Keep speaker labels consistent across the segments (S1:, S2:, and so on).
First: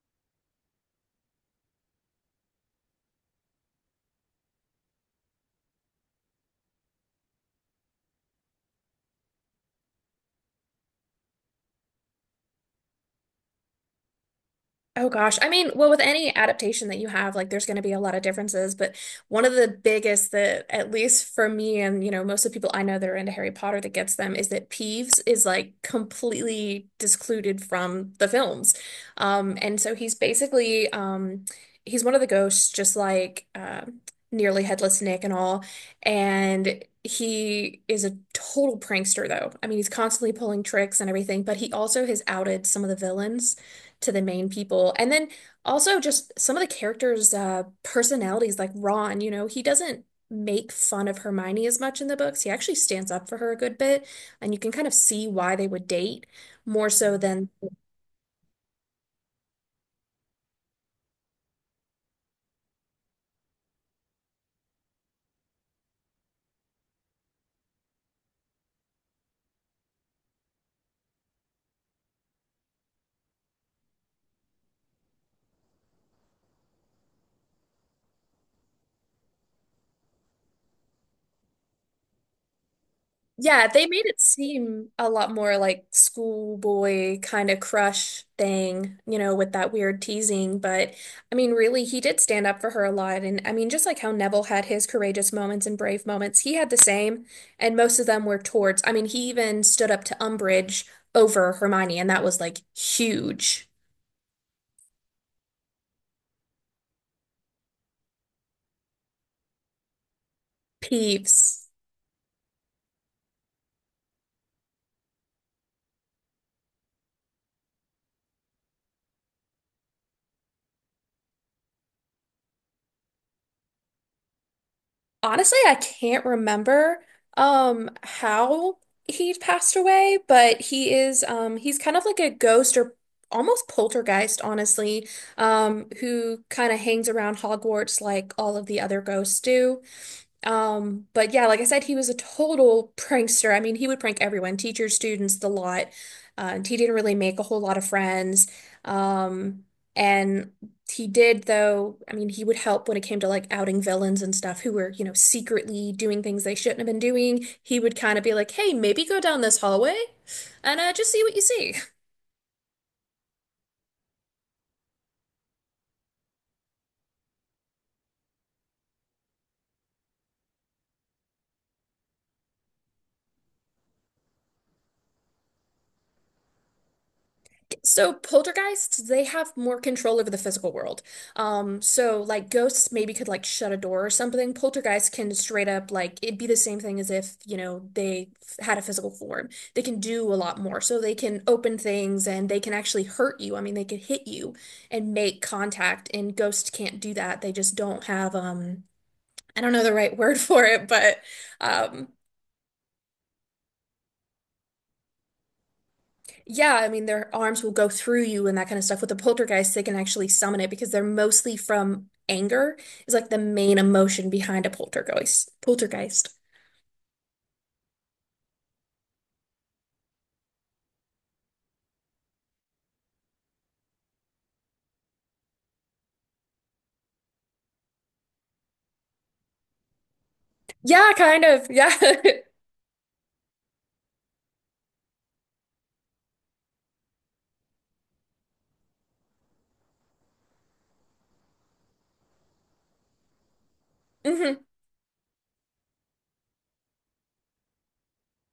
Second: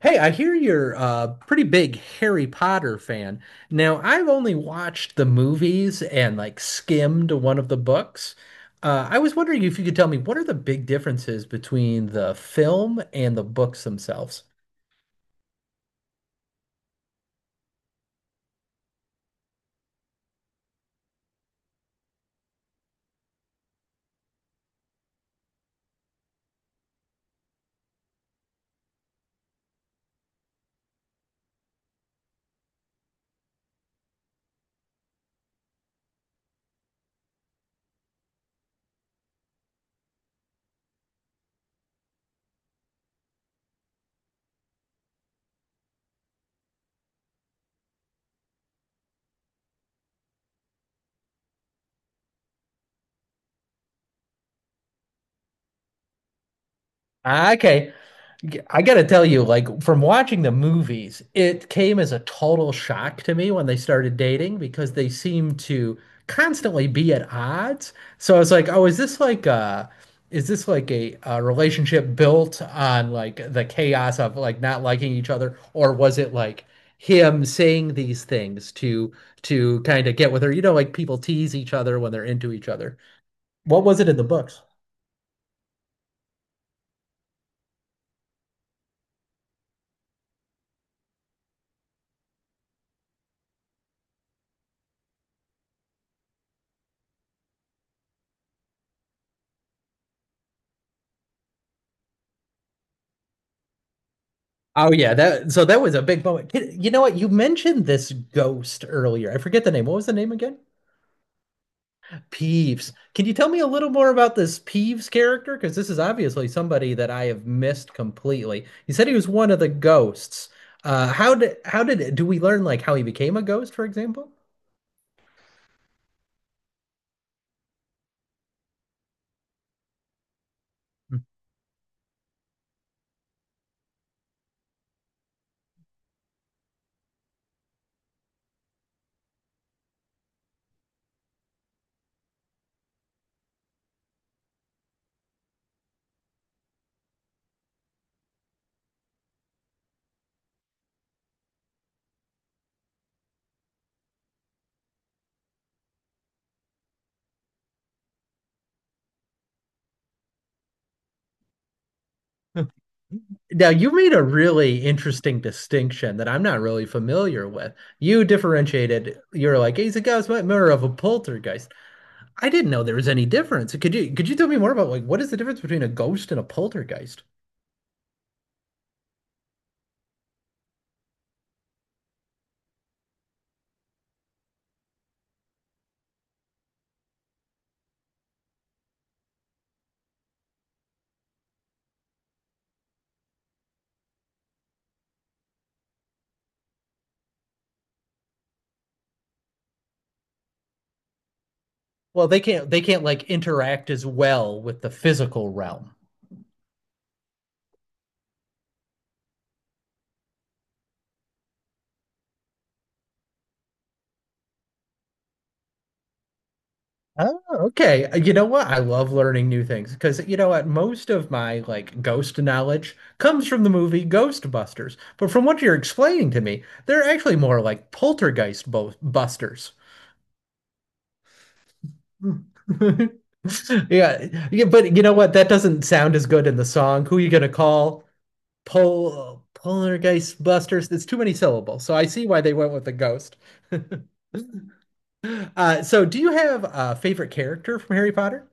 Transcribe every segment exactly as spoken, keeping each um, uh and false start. S1: Hey, I hear you're a pretty big Harry Potter fan. Now, I've only watched the movies and like skimmed one of the books. Uh, I was wondering if you could tell me what are the big differences between the film and the books themselves?
S2: Oh gosh. I mean, well, with any adaptation that you have, like there's going to be a lot of differences, but one of the biggest that at least for me and, you know, most of the people I know that are into Harry Potter that gets them is that Peeves is like completely discluded from the films. Um, and so he's basically um he's one of the ghosts just like uh, nearly headless Nick and all. And he is a total prankster though. I mean, he's constantly pulling tricks and everything, but he also has outed some of the villains to the main people. And then also just some of the characters' uh, personalities, like Ron, you know, he doesn't make fun of Hermione as much in the books. He actually stands up for her a good bit, and you can kind of see why they would date more so. Mhm. Than
S1: Ah, okay, I gotta tell you, like from watching the movies, it came as a total shock to me when they started dating because they seemed to constantly be at odds. So I was like, oh, is this like a, is this like a, a relationship built on like the chaos of like not liking each other, or was it like him saying these things to to kind of get with her? You know, like people tease each other when they're into each other.
S2: yeah,
S1: What
S2: they
S1: was
S2: made
S1: it in
S2: it
S1: the books?
S2: seem a lot more like schoolboy kind of crush thing, you know, with that weird teasing. But I mean, really, he did stand up for her a lot. And I mean, just like how Neville had his courageous moments and brave moments, he had the same. And most of them were towards, I mean, he even stood up to Umbridge over Hermione, and that was like huge.
S1: Oh yeah, that so that was a big moment. Kid- You know what? You mentioned this ghost earlier. I forget the name. What was the name again?
S2: Peeves.
S1: Peeves. Can you tell me a little more about this Peeves character? Because this is obviously somebody that I have missed completely. You said he was one of the ghosts. Uh, how did how did do we learn like how he became a ghost, for example?
S2: Honestly, I can't remember um how he passed away, but he is um he's kind of like a ghost or almost poltergeist, honestly, um, who kind of hangs around Hogwarts like all of the other ghosts do. Um, but yeah, like I said, he was a total prankster. I mean, he would prank everyone, teachers, students, the lot. Uh, and he didn't really make a whole lot of friends. Um, and he did, though, I mean, he would help when it came to like outing villains and stuff who were, you know, secretly doing things they shouldn't have been doing. He would kind of be like, hey, maybe go down this hallway and uh, just see what you see.
S1: Now, you made a really interesting distinction that I'm not really familiar with. You differentiated, you're like, he's a ghost, but more of a poltergeist. I didn't know there was any difference. Could you could you tell me more about like what is the difference between a ghost and a poltergeist?
S2: So poltergeists, they have more control over the physical world. Um, so like ghosts maybe could like shut a door or something. Poltergeists can straight up like it'd be the same thing as if, you know, they f- had a physical form. They can do a lot more. So they can open things and they can actually hurt you. I mean, they could hit you and make contact, and ghosts can't do that. They just don't have um I don't know the right word for it, but um
S1: Well, they can't they can't like interact as well with the physical realm.
S2: yeah, I mean, their arms will go through you and that kind of stuff. With the poltergeist, they can actually summon it because they're mostly from anger, is like the main emotion behind a poltergeist. Poltergeist.
S1: Oh, okay, uh, you know what? I love learning new things because you know what? Most of my like ghost knowledge comes from the movie Ghostbusters. But from what you're explaining to me, they're actually more like poltergeist bo busters.
S2: Yeah, kind of. Yeah.
S1: Yeah, yeah, but you know what? That doesn't sound as good in the song. Who are you gonna call? Pol poltergeist busters. It's too many syllables. So I see why they went with the ghost.
S2: Hmm.
S1: Uh, so, do you have a favorite character from Harry Potter?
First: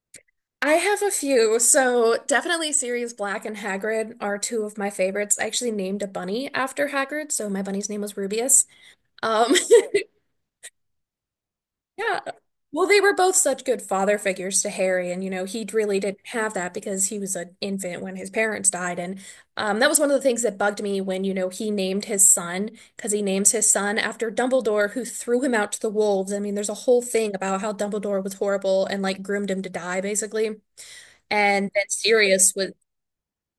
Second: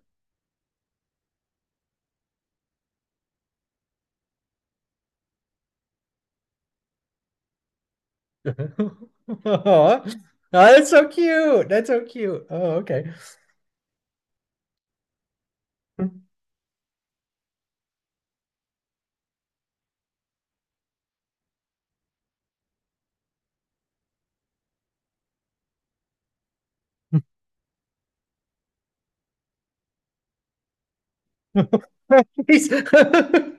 S2: I have a few. So definitely Sirius Black and Hagrid are two of my favorites. I actually named a bunny after Hagrid, so my bunny's name was Rubius.
S1: Aw.
S2: Um,
S1: Oh, that's so cute. That's so
S2: Yeah.
S1: cute. Oh,
S2: Well, they were
S1: okay.
S2: both such good father figures to Harry, and you know, he really didn't have that because he was an infant when his parents died. And um, that was one of the things that bugged me when, you know, he named his son, because he names his son after Dumbledore, who threw him out to the wolves. I mean, there's a whole thing about how Dumbledore was horrible and like groomed him to die, basically. And then Sirius
S1: He's-
S2: was,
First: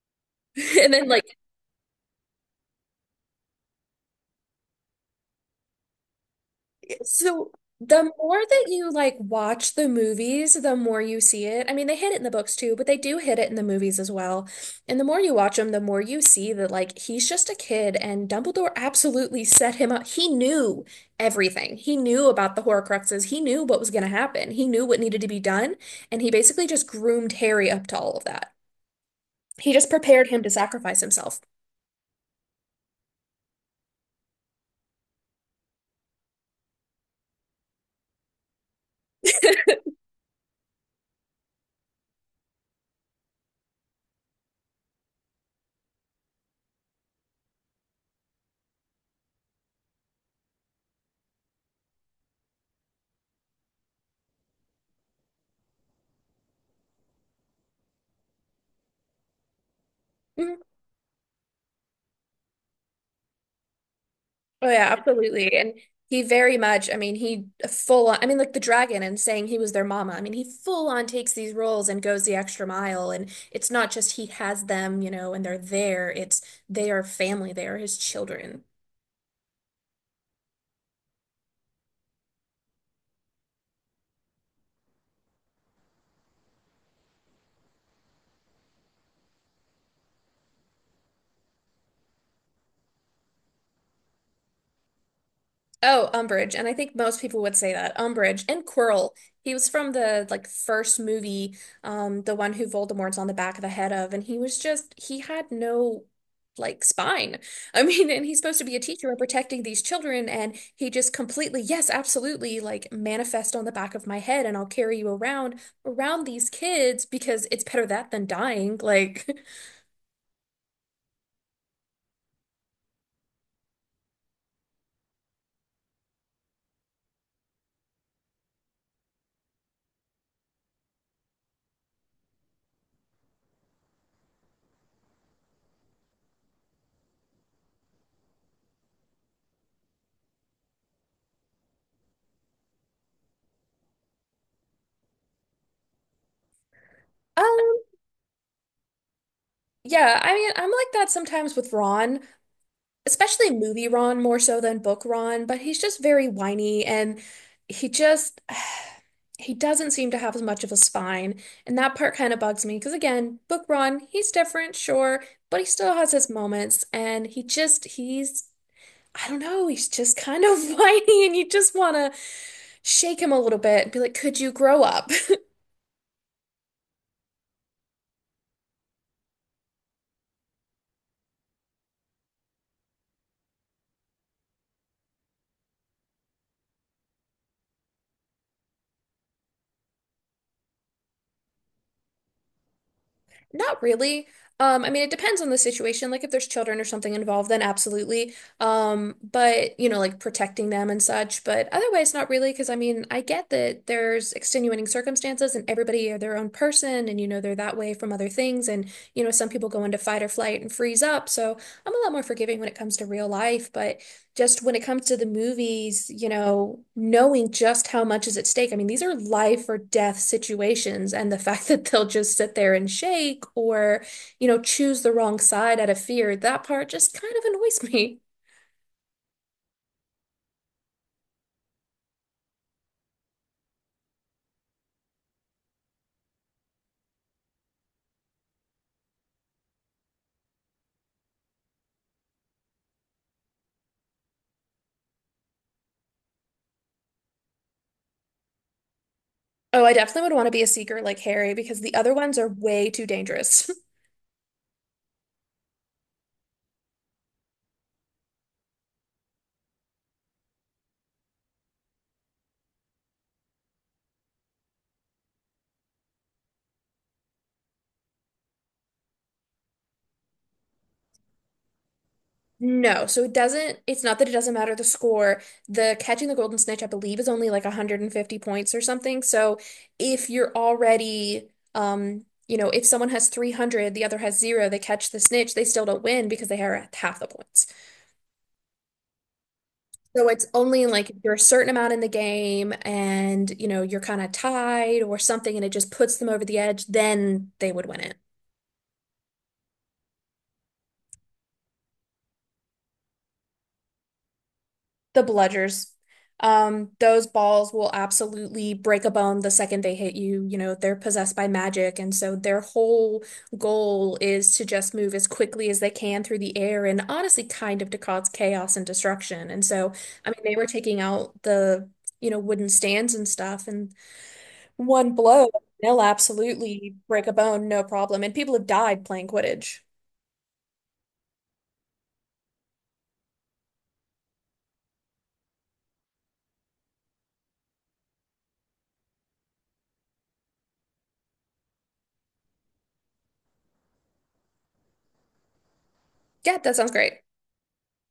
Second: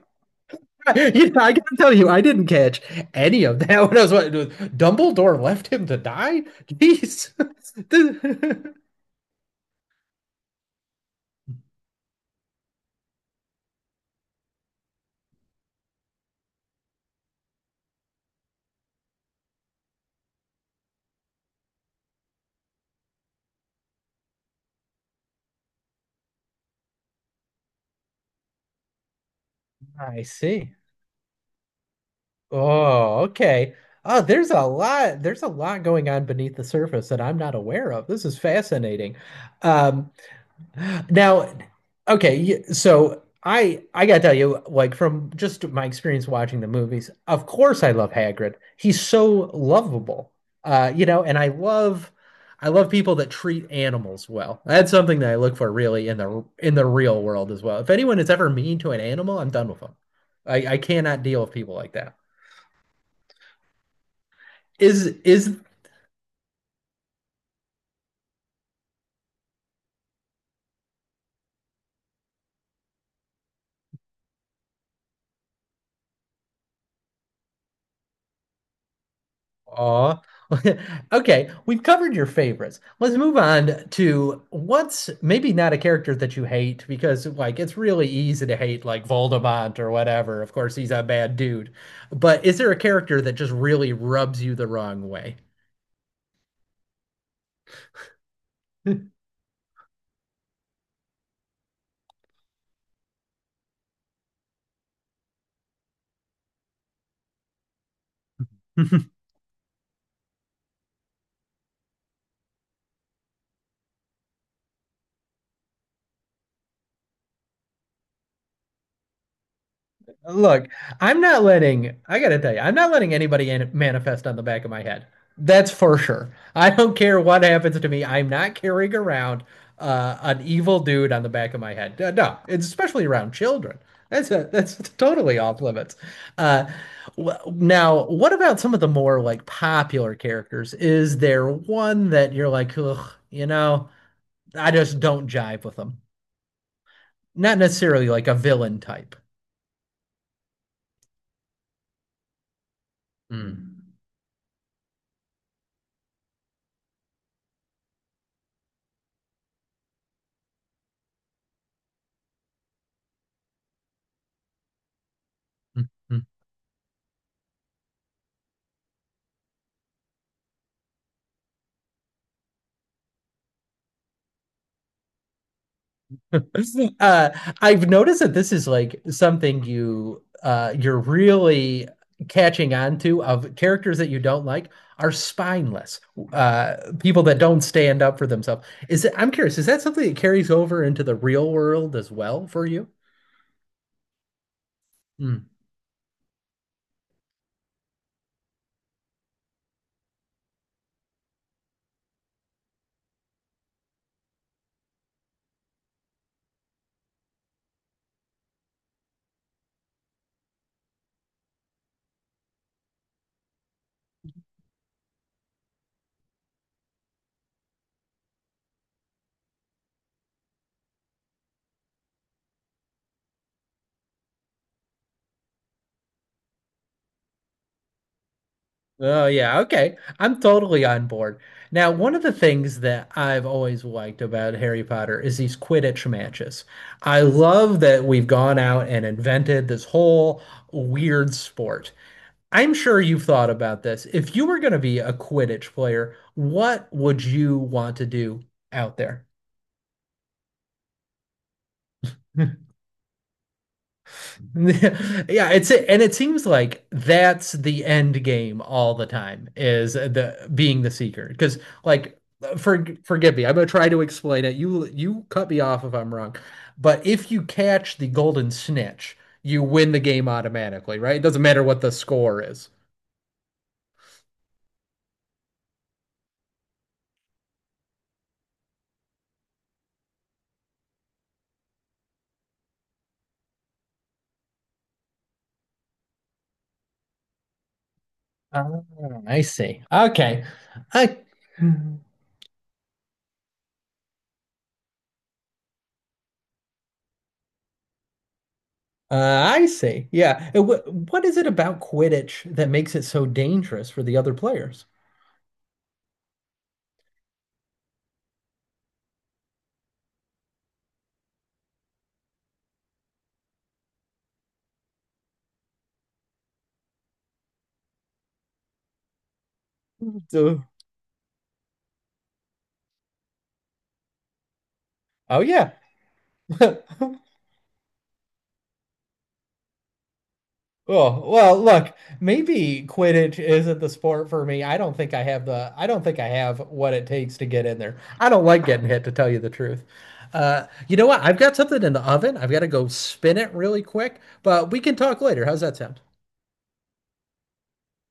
S2: and then
S1: You
S2: like,
S1: know, I gotta tell you, I didn't catch any of that when I was watching. Dumbledore left him to die? Jeez.
S2: so the more that
S1: The-
S2: you like watch the movies, the more you see it. I mean, they hit it in the books too, but they do hit it in the movies as well. And the more you watch them, the more you see that like he's just a kid and Dumbledore absolutely set him up. He knew everything. He knew about the Horcruxes. He knew what was going to happen. He knew what needed to be done, and he basically just groomed Harry up to all of that. He just
S1: I
S2: prepared him to
S1: see.
S2: sacrifice himself.
S1: Oh, okay. Oh, there's a lot, there's a lot going on beneath the surface that I'm not aware of. This is fascinating. Um, now, okay, y- so I I gotta tell you, like from just my experience watching the movies, of course I love Hagrid. He's so lovable. Uh, you know, and I love I love people that treat animals well. That's something that I look for really in the in the real world as well. If anyone is ever mean to an animal, I'm done with them.
S2: Mm-hmm.
S1: I, I cannot deal with people like that.
S2: Oh yeah,
S1: Is
S2: absolutely.
S1: is
S2: And he very much, I mean, he full on, I mean, like the dragon and saying he was their mama. I mean, he full on takes these roles and goes the extra mile. And it's not just he has them, you know, and they're there. It's they are family. They are his children.
S1: aw. Okay, we've covered your favorites. Let's move on to what's maybe not a character that you hate because like it's really easy to hate like Voldemort or whatever. Of course, he's a bad dude. But is there a character that just really rubs you the wrong way?
S2: Oh, Umbridge, and I think most people would say that. Umbridge and Quirrell. He was from the like first movie, um, the one who Voldemort's on the back of the head of, and he was just he had no like spine. I mean, and he's supposed to be a teacher and protecting these children, and he just completely, yes, absolutely, like manifest on the back of my head, and I'll carry you around around these kids because it's better that than dying. Like,
S1: Look, I'm not letting, I gotta tell you, I'm not letting anybody in manifest on the back of my head. That's for sure. I don't care what happens to me. I'm not carrying around uh, an evil dude on the back of my head. Uh, no, it's especially around children. That's a, that's totally off limits. Uh, wh- now, what about some of the more like popular characters? Is there one that you're like, ugh, you know, I just don't jive with them? Not
S2: um,
S1: necessarily like a villain type.
S2: yeah, I mean, I'm like that sometimes with Ron, especially movie
S1: Mm.
S2: Ron more so than book Ron, but he's just very whiny and he just he doesn't seem to have as much of a spine. And that part kind of bugs me because again, book Ron, he's different, sure, but he still has his moments and he just he's I don't know, he's just kind of whiny and you just want to shake him a little bit and be like, "Could you grow up?"
S1: Uh, I've noticed that this is like something you uh, you're really catching on to of characters that you don't like are spineless uh, people that don't stand up for themselves. Is it, I'm curious, is that something that carries over into the real world as well for you?
S2: Not really. Um, I mean, it depends on the situation. Like if there's children or something involved, then absolutely. Um, but you know, like protecting them and such. But otherwise, not really, because I mean, I get that there's extenuating circumstances and everybody are their own person, and you know, they're that way from other things. And you know, some people go into fight or flight and freeze up. So I'm a lot more forgiving when it comes to real life. But just when it comes to the movies, you know, knowing just how much is at stake. I mean, these are life or death situations, and the fact that they'll just sit there and shake or, you know, choose the wrong side out of fear, that part just kind of annoys me.
S1: Oh, yeah. Okay. I'm totally on board. Now, one of the things that I've always liked about Harry Potter is these Quidditch matches. I love that we've gone out and invented this whole weird sport. I'm sure you've thought about this. If you were going to be a Quidditch player, what would you want to do out there?
S2: Oh, I definitely would want to be a seeker like Harry because the other ones are way too dangerous.
S1: Yeah, it's it, and it seems like that's the end game all the time is the being the seeker. Because like for forgive me, I'm gonna try to explain it. You you cut me off if I'm wrong. But if you catch the golden snitch, you win the game automatically, right? It doesn't matter what the score is.
S2: No, so it doesn't, it's not that it doesn't matter the score. The catching the golden snitch, I believe, is only like one hundred fifty points or something. So if you're already, um, you know, if someone has three hundred, the other has zero, they catch the snitch, they still don't win because they are at half the points.
S1: Oh, I see.
S2: So
S1: Okay.
S2: it's only like if
S1: I
S2: you're a certain amount in the game and, you know, you're kind of tied or something and it just puts them over the edge, then they would win it.
S1: uh, I see. Yeah. And wh- what is it about Quidditch that makes it so dangerous for the other players?
S2: The bludgers. Um, those balls will absolutely break a bone the second they hit you. You know, they're possessed by magic, and so their whole goal is to just move as quickly as they can through the air and honestly kind of to cause chaos and destruction. And so, I mean, they
S1: So,
S2: were taking out the, you know, wooden stands and stuff, and one
S1: oh
S2: blow,
S1: yeah.
S2: they'll absolutely break a bone, no problem. And people have died playing Quidditch.
S1: Oh, well, look, maybe Quidditch isn't the sport for me. I don't think I have the I don't think I have what it takes to get in there. I don't like getting hit, to tell you the truth. Uh, you know what? I've got something in the oven. I've got to go spin it really quick, but we can talk later. How's that sound?
S2: Yeah, that sounds great.